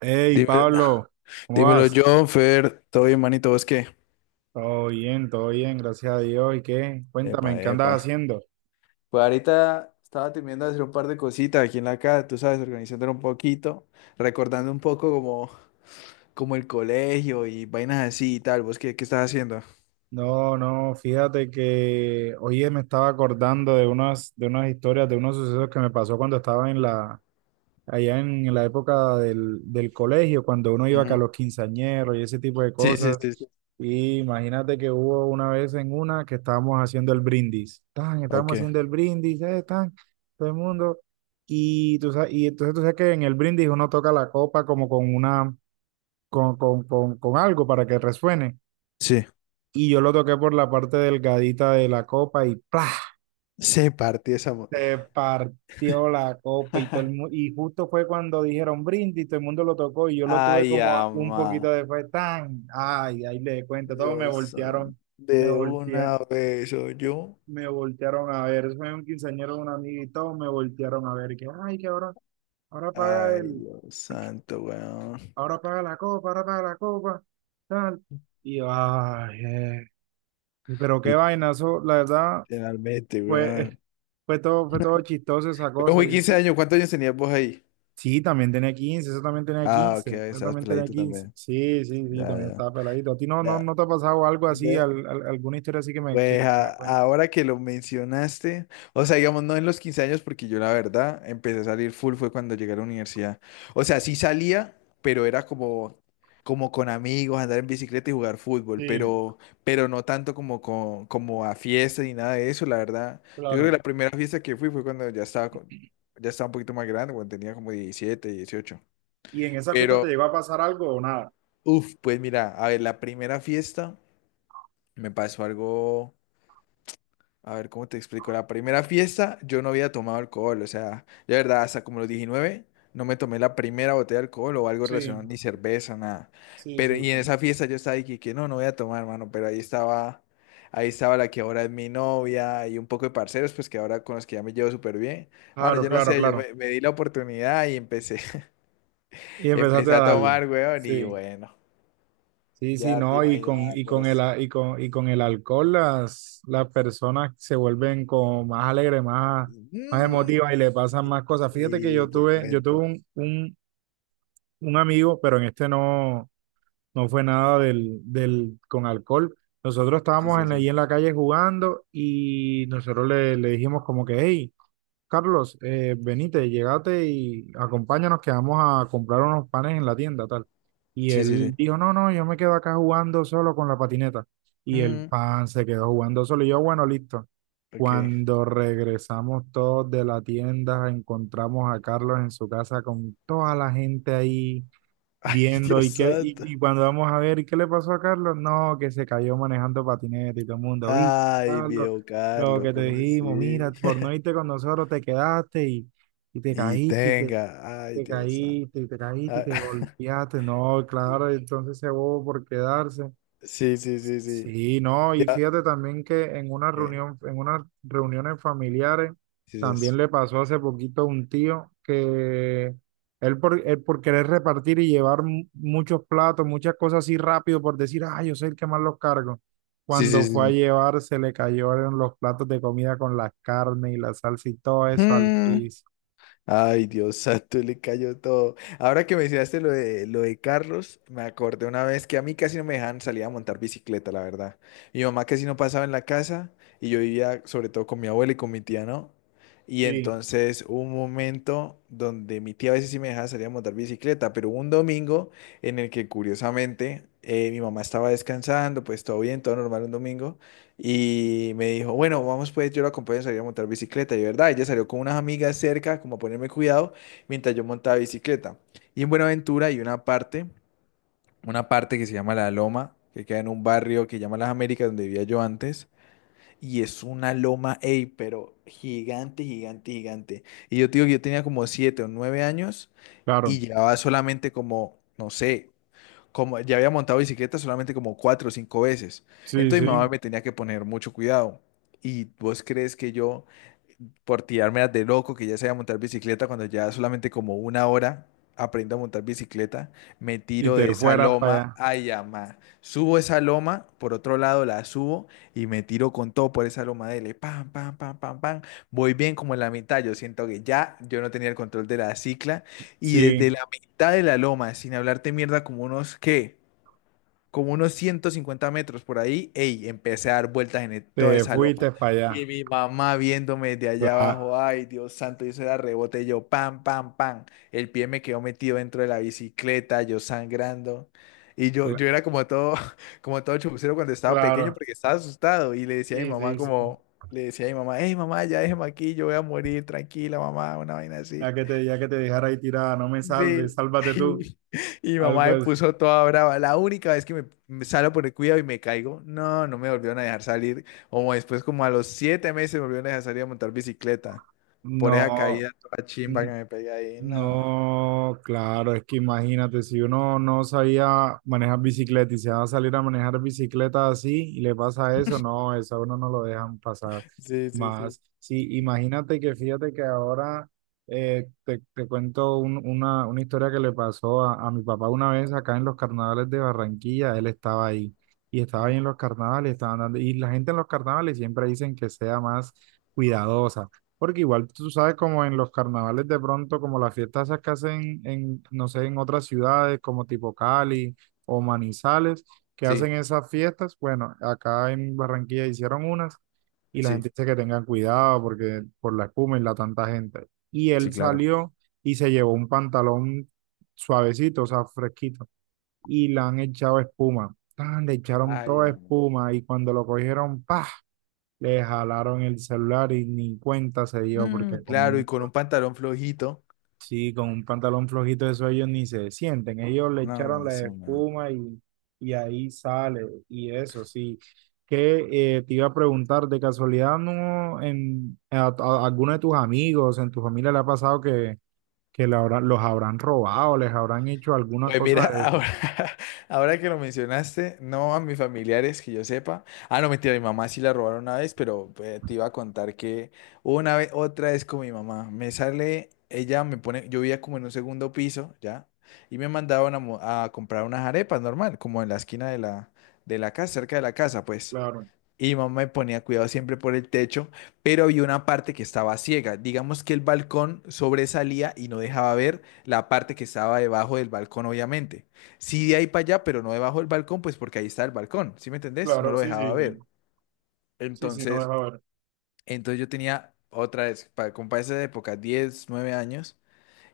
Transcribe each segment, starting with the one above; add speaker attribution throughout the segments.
Speaker 1: Hey,
Speaker 2: Dime-
Speaker 1: Pablo, ¿cómo
Speaker 2: dímelo,
Speaker 1: vas?
Speaker 2: John, Fer, todo bien, manito, ¿vos qué?
Speaker 1: Todo bien, gracias a Dios. ¿Y qué?
Speaker 2: Epa,
Speaker 1: Cuéntame, ¿qué andas
Speaker 2: epa.
Speaker 1: haciendo?
Speaker 2: Pues ahorita estaba terminando de hacer un par de cositas aquí en la casa, tú sabes, organizándolo un poquito, recordando un poco como el colegio y vainas así y tal. ¿Vos qué estás haciendo?
Speaker 1: No, no, fíjate que hoy me estaba acordando de unas historias, de unos sucesos que me pasó cuando estaba allá en la época del colegio, cuando uno iba acá a
Speaker 2: Ujú.
Speaker 1: los quinceañeros y ese tipo de
Speaker 2: Sí, sí,
Speaker 1: cosas.
Speaker 2: sí, sí.
Speaker 1: Y imagínate que hubo una vez en una que estábamos haciendo el brindis. Tan, estábamos
Speaker 2: Ok.
Speaker 1: haciendo el brindis, tan, todo el mundo. Y, tú sabes, y entonces tú sabes que en el brindis uno toca la copa como con una, con algo para que resuene.
Speaker 2: Sí.
Speaker 1: Y yo lo toqué por la parte delgadita de la copa y ¡plá!
Speaker 2: Se partió esa.
Speaker 1: Se partió la copa y y justo fue cuando dijeron brindis, todo el mundo lo tocó y yo lo tuve
Speaker 2: Ay,
Speaker 1: como un poquito
Speaker 2: ama.
Speaker 1: después, tan, ay, ahí le cuento, todos me
Speaker 2: Dios santo.
Speaker 1: voltearon, me
Speaker 2: De
Speaker 1: voltea,
Speaker 2: una vez soy yo.
Speaker 1: me voltearon a ver, fue un quinceañero de un amigo y todos me voltearon a ver, que ay, que ahora paga
Speaker 2: Ay,
Speaker 1: el,
Speaker 2: Dios santo, weón.
Speaker 1: ahora paga la copa, ahora paga la copa, tal, y yo, ay, pero qué vainazo, la verdad,
Speaker 2: Literalmente,
Speaker 1: fue,
Speaker 2: weón.
Speaker 1: fue todo chistoso esa
Speaker 2: Pero
Speaker 1: cosa,
Speaker 2: fui
Speaker 1: yo
Speaker 2: 15 años, ¿cuántos años tenías vos ahí?
Speaker 1: Sí, también tenía 15
Speaker 2: Ah, ok, estabas peladito también.
Speaker 1: Sí, sí, sí,
Speaker 2: Ya,
Speaker 1: también
Speaker 2: ya.
Speaker 1: estaba peladito. ¿A ti
Speaker 2: Ya.
Speaker 1: no te ha pasado algo así,
Speaker 2: De-
Speaker 1: alguna historia así que
Speaker 2: pues
Speaker 1: que me
Speaker 2: a-
Speaker 1: cuentes?
Speaker 2: ahora que lo mencionaste, o sea, digamos, no en los 15 años, porque yo la verdad empecé a salir full fue cuando llegué a la universidad. O sea, sí salía, pero era como con amigos, andar en bicicleta y jugar fútbol,
Speaker 1: Sí,
Speaker 2: pero no tanto como, como a fiestas ni nada de eso, la verdad. Yo creo que
Speaker 1: claro.
Speaker 2: la primera fiesta que fui fue cuando ya estaba, ya estaba un poquito más grande, cuando tenía como 17, dieciocho.
Speaker 1: ¿Y en esas fiestas te
Speaker 2: Pero,
Speaker 1: llegó a pasar algo o nada?
Speaker 2: uf, pues mira, a ver, la primera fiesta me pasó algo, a ver, ¿cómo te explico? La primera fiesta yo no había tomado alcohol, o sea, de verdad, hasta como los 19 no me tomé la primera botella de alcohol o algo
Speaker 1: Sí,
Speaker 2: relacionado, ni cerveza, nada.
Speaker 1: sí,
Speaker 2: Pero,
Speaker 1: sí,
Speaker 2: y en
Speaker 1: sí.
Speaker 2: esa fiesta yo estaba ahí que no, no voy a tomar, hermano, pero ahí estaba la que ahora es mi novia y un poco de parceros, pues que ahora con los que ya me llevo súper bien. Bueno,
Speaker 1: Claro,
Speaker 2: yo no
Speaker 1: claro,
Speaker 2: sé, yo
Speaker 1: claro.
Speaker 2: me, me di la oportunidad y empecé,
Speaker 1: Y empezaste a
Speaker 2: empecé a
Speaker 1: darle.
Speaker 2: tomar, weón, y
Speaker 1: Sí,
Speaker 2: bueno,
Speaker 1: sí, sí,
Speaker 2: ya te
Speaker 1: no,
Speaker 2: imaginas vos.
Speaker 1: y con el alcohol las personas se vuelven como más alegres, más
Speaker 2: Mm,
Speaker 1: emotivas y le pasan más cosas. Fíjate que
Speaker 2: y te
Speaker 1: yo tuve
Speaker 2: cuento.
Speaker 1: un amigo, pero en este no fue nada con alcohol. Nosotros
Speaker 2: Sí,
Speaker 1: estábamos
Speaker 2: sí,
Speaker 1: ahí
Speaker 2: sí.
Speaker 1: en la calle jugando y nosotros le dijimos como que, hey, Carlos, venite, llegate y acompáñanos que vamos a comprar unos panes en la tienda, tal. Y
Speaker 2: Sí, sí,
Speaker 1: él
Speaker 2: sí.
Speaker 1: dijo, no, no, yo me quedo acá jugando solo con la patineta. Y el
Speaker 2: Mm,
Speaker 1: pan se quedó jugando solo. Y yo, bueno, listo.
Speaker 2: ok.
Speaker 1: Cuando regresamos todos de la tienda, encontramos a Carlos en su casa con toda la gente ahí
Speaker 2: Ay,
Speaker 1: viendo
Speaker 2: Dios santo.
Speaker 1: y cuando vamos a ver, ¿y qué le pasó a Carlos? No, que se cayó manejando patineta y todo el mundo, y
Speaker 2: Ay,
Speaker 1: Carlos,
Speaker 2: viejo
Speaker 1: lo
Speaker 2: Carlos,
Speaker 1: que te
Speaker 2: ¿cómo
Speaker 1: dijimos, mira,
Speaker 2: así?
Speaker 1: por no irte con nosotros te quedaste y te
Speaker 2: Y
Speaker 1: caíste y que
Speaker 2: tenga. Ay,
Speaker 1: te
Speaker 2: Dios santo.
Speaker 1: caíste y te caíste y
Speaker 2: Ah,
Speaker 1: te golpeaste, no, claro, entonces se bobo por quedarse.
Speaker 2: sí, sí, sí, sí.
Speaker 1: Sí, no, y
Speaker 2: Ya.
Speaker 1: fíjate también que en una
Speaker 2: ¿Qué?
Speaker 1: reunión, en unas reuniones familiares,
Speaker 2: Sí, sí, eso.
Speaker 1: también le pasó hace poquito a un tío que él por querer repartir y llevar muchos platos, muchas cosas así rápido, por decir, ah, yo soy el que más los cargo.
Speaker 2: Sí, sí,
Speaker 1: Cuando
Speaker 2: sí,
Speaker 1: fue a
Speaker 2: sí.
Speaker 1: llevar, se le cayeron los platos de comida con las carnes y la salsa y todo eso al
Speaker 2: Mm.
Speaker 1: piso.
Speaker 2: Ay, Dios santo, le cayó todo. Ahora que mencionaste lo de Carlos, me acordé una vez que a mí casi no me dejaban salir a montar bicicleta, la verdad. Mi mamá casi no pasaba en la casa y yo vivía sobre todo con mi abuela y con mi tía, ¿no? Y
Speaker 1: Sí.
Speaker 2: entonces hubo un momento donde mi tía a veces sí me dejaba salir a montar bicicleta, pero hubo un domingo en el que curiosamente mi mamá estaba descansando, pues todo bien, todo normal un domingo, y me dijo, bueno, vamos pues, yo la acompañé a salir a montar bicicleta. Y verdad, ella salió con unas amigas cerca, como a ponerme cuidado, mientras yo montaba bicicleta. Y en Buenaventura hay una parte que se llama La Loma, que queda en un barrio que llama Las Américas, donde vivía yo antes. Y es una loma, ey, pero gigante, gigante, gigante. Y yo te digo que yo tenía como 7 o 9 años y
Speaker 1: Claro,
Speaker 2: llevaba solamente como, no sé, como ya había montado bicicleta solamente como cuatro o cinco veces.
Speaker 1: sí,
Speaker 2: Entonces mi
Speaker 1: sí.
Speaker 2: mamá me tenía que poner mucho cuidado. ¿Y vos crees que yo, por tirarme de loco, que ya sabía montar bicicleta, cuando ya solamente como una hora aprendo a montar bicicleta, me
Speaker 1: Y
Speaker 2: tiro
Speaker 1: te
Speaker 2: de esa
Speaker 1: fueras para
Speaker 2: loma,
Speaker 1: allá.
Speaker 2: ay, ama. Subo esa loma, por otro lado la subo y me tiro con todo por esa loma dele, pam, pam, pam, pam, pam. Voy bien como en la mitad, yo siento que ya yo no tenía el control de la cicla y desde
Speaker 1: Sí,
Speaker 2: la mitad de la loma, sin hablarte mierda, como unos, ¿qué? Como unos 150 metros por ahí, ey, empecé a dar vueltas en toda
Speaker 1: te
Speaker 2: esa loma.
Speaker 1: fuiste para allá.
Speaker 2: Y mi mamá viéndome de allá
Speaker 1: Cla-
Speaker 2: abajo, ay, Dios santo, y eso era rebote, y yo, pam, pam, pam. El pie me quedó metido dentro de la bicicleta, yo sangrando. Y yo,
Speaker 1: cla-
Speaker 2: yo era como todo, como todo chupucero cuando estaba pequeño
Speaker 1: Claro.
Speaker 2: porque estaba asustado. Y
Speaker 1: Sí, sí, sí.
Speaker 2: le decía a mi mamá, hey mamá, ya déjeme aquí, yo voy a morir, tranquila mamá, una vaina así.
Speaker 1: Ya que te dejara ahí tirada, no me salves,
Speaker 2: Sí.
Speaker 1: sálvate tú.
Speaker 2: Y, y mamá
Speaker 1: Algo
Speaker 2: me
Speaker 1: así.
Speaker 2: puso toda brava. La única vez que me salgo por el cuidado y me caigo, no, no me volvieron a dejar salir. Como después, como a los 7 meses, me volvieron a dejar salir a montar bicicleta. Por esa
Speaker 1: No.
Speaker 2: caída toda chimba
Speaker 1: Mm.
Speaker 2: que me pegué ahí. No.
Speaker 1: No, claro, es que imagínate, si uno no sabía manejar bicicleta y se va a salir a manejar bicicleta así y le pasa eso, no, eso a uno no lo dejan pasar
Speaker 2: Sí, sí, sí.
Speaker 1: más. Sí, imagínate que fíjate que ahora te cuento una historia que le pasó a mi papá una vez acá en los carnavales de Barranquilla, él estaba ahí y estaba
Speaker 2: Ujú.
Speaker 1: ahí en los carnavales, estaban dando, y la gente en los carnavales siempre dicen que sea más cuidadosa. Porque igual tú sabes como en los carnavales de pronto, como las fiestas esas que hacen en, no sé, en otras ciudades como tipo Cali o Manizales, que
Speaker 2: Sí,
Speaker 1: hacen esas fiestas. Bueno, acá en Barranquilla hicieron unas y la
Speaker 2: sí,
Speaker 1: gente dice que tengan cuidado porque por la espuma y la tanta gente. Y
Speaker 2: sí,
Speaker 1: él
Speaker 2: claro.
Speaker 1: salió y se llevó un pantalón suavecito, o sea, fresquito, y le han echado espuma. Tan, le echaron
Speaker 2: Ay,
Speaker 1: toda
Speaker 2: amo.
Speaker 1: espuma y cuando lo cogieron, ¡pah! Le jalaron el celular y ni cuenta se dio
Speaker 2: Mm,
Speaker 1: porque
Speaker 2: claro, y con un pantalón flojito.
Speaker 1: sí, con un pantalón flojito eso ellos ni se sienten. Ellos le echaron
Speaker 2: No,
Speaker 1: la
Speaker 2: eso no.
Speaker 1: espuma y ahí sale y eso sí. Que te iba a preguntar, de casualidad, ¿no en alguno de tus amigos, en tu familia le ha pasado que le los habrán robado, les habrán hecho alguna
Speaker 2: Pues mira,
Speaker 1: cosa de eso?
Speaker 2: ahora, ahora que lo mencionaste, no a mis familiares que yo sepa. Ah, no, mentira, mi mamá sí la robaron una vez, pero te iba a contar que una vez, otra vez con mi mamá, me sale, ella me pone, yo vivía como en un segundo piso, ¿ya? Y me mandaban a, a comprar unas arepas normal, como en la esquina de de la casa, cerca de la casa, pues.
Speaker 1: Claro,
Speaker 2: Y mi mamá me ponía cuidado siempre por el techo, pero había una parte que estaba ciega. Digamos que el balcón sobresalía y no dejaba ver la parte que estaba debajo del balcón, obviamente. Sí, de ahí para allá, pero no debajo del balcón, pues porque ahí está el balcón, ¿sí me entendés? No
Speaker 1: claro,
Speaker 2: lo
Speaker 1: sí,
Speaker 2: dejaba
Speaker 1: sí, sí,
Speaker 2: ver.
Speaker 1: sí, sí, no
Speaker 2: Entonces,
Speaker 1: deja ver.
Speaker 2: entonces yo tenía otra vez, para, como para esa época, 10, 9 años,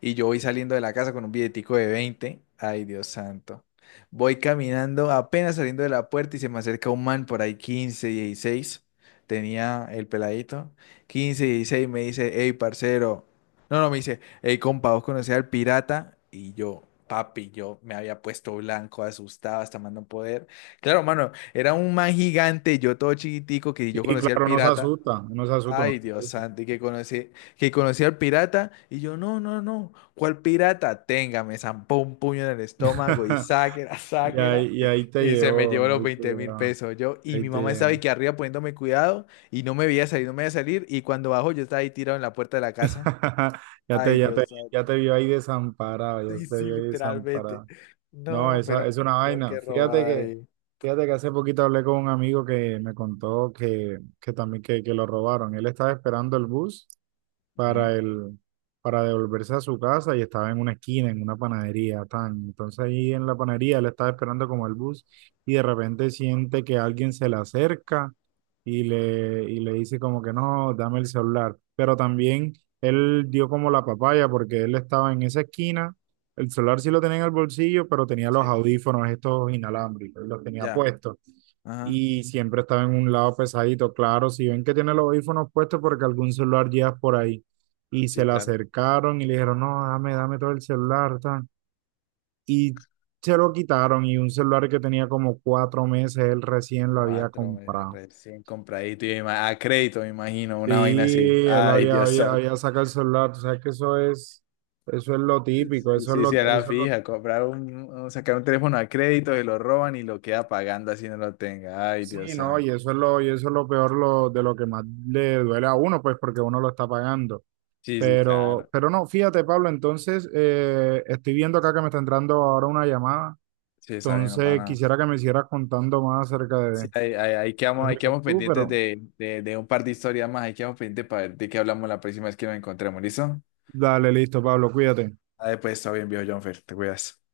Speaker 2: y yo voy saliendo de la casa con un billetico de veinte. Ay, Dios santo. Voy caminando, apenas saliendo de la puerta y se me acerca un man por ahí, 15, 16. Tenía el peladito. 15, 16, me dice, hey, parcero. No, no, me dice, hey, compa, ¿vos conocés al pirata? Y yo, papi, yo me había puesto blanco, asustado, hasta más no poder. Claro, mano, era un man gigante, yo todo chiquitico, que yo
Speaker 1: Y
Speaker 2: conocía al
Speaker 1: claro, no se
Speaker 2: pirata.
Speaker 1: asusta, no se asusta. No
Speaker 2: Ay, Dios
Speaker 1: se
Speaker 2: santo, que conocí al pirata, y yo, no, no, no, ¿cuál pirata? Tenga, me zampó un puño en el
Speaker 1: asusta.
Speaker 2: estómago y sáquela, sáquela,
Speaker 1: Y ahí te
Speaker 2: y se me
Speaker 1: llevó,
Speaker 2: llevó los
Speaker 1: ahí te
Speaker 2: veinte mil
Speaker 1: llevó,
Speaker 2: pesos. Yo, y
Speaker 1: ahí
Speaker 2: mi
Speaker 1: te
Speaker 2: mamá estaba
Speaker 1: llevó.
Speaker 2: aquí arriba poniéndome cuidado, y no me veía salir, y cuando bajo yo estaba ahí tirado en la puerta de la casa.
Speaker 1: Ya te,
Speaker 2: Ay,
Speaker 1: ya
Speaker 2: Dios
Speaker 1: te, ya
Speaker 2: santo,
Speaker 1: te vio ahí desamparado, ya
Speaker 2: sí,
Speaker 1: te
Speaker 2: sí,
Speaker 1: vio ahí
Speaker 2: literalmente.
Speaker 1: desamparado. No,
Speaker 2: No,
Speaker 1: esa es
Speaker 2: pero,
Speaker 1: una
Speaker 2: tío,
Speaker 1: vaina.
Speaker 2: qué robada ahí.
Speaker 1: Fíjate que hace poquito hablé con un amigo que me contó que lo robaron. Él estaba esperando el bus para
Speaker 2: Ujú,
Speaker 1: el, para devolverse a su casa y estaba en una esquina, en una panadería, tan. Entonces ahí en la panadería él estaba esperando como el bus y de repente siente que alguien se le acerca y le dice como que no, dame el celular. Pero también él dio como la papaya porque él estaba en esa esquina, el celular sí lo tenía en el bolsillo, pero tenía los
Speaker 2: sí,
Speaker 1: audífonos estos inalámbricos, los tenía
Speaker 2: ya,
Speaker 1: puestos
Speaker 2: ajá,
Speaker 1: y siempre estaba en un lado pesadito. Claro, si ven que tiene los audífonos puestos porque algún celular llevas por ahí y se
Speaker 2: sí,
Speaker 1: le
Speaker 2: claro.
Speaker 1: acercaron y le dijeron, no, dame, dame todo el celular, tan. Y se lo quitaron y un celular que tenía como cuatro meses, él recién lo había
Speaker 2: Cuatro meses
Speaker 1: comprado.
Speaker 2: recién compradito y a crédito, me imagino, una vaina así.
Speaker 1: Sí, él
Speaker 2: Ay, Dios santo.
Speaker 1: había sacado el celular, tú sabes que eso es lo típico,
Speaker 2: Sí, sí, sí, era fija, comprar un, sacar un teléfono a crédito, se lo roban y lo queda pagando así no lo tenga. Ay,
Speaker 1: sí,
Speaker 2: Dios
Speaker 1: no,
Speaker 2: santo.
Speaker 1: y eso es lo peor lo, de lo que más le duele a uno, pues porque uno lo está pagando.
Speaker 2: Sí, sí, claro.
Speaker 1: Pero no, fíjate, Pablo, entonces estoy viendo acá que me está entrando ahora una llamada.
Speaker 2: Sí, esa vaina no para
Speaker 1: Entonces,
Speaker 2: nada.
Speaker 1: quisiera que me siguieras contando más
Speaker 2: Sí, ahí quedamos, ahí
Speaker 1: acerca de
Speaker 2: quedamos
Speaker 1: tú,
Speaker 2: pendientes
Speaker 1: pero
Speaker 2: de un par de historias más. Ahí quedamos pendientes para ver de qué hablamos la próxima vez que nos encontremos, ¿listo?
Speaker 1: dale, listo, Pablo, cuídate.
Speaker 2: Ah, pues, está bien, viejo Jonfer, te cuidas.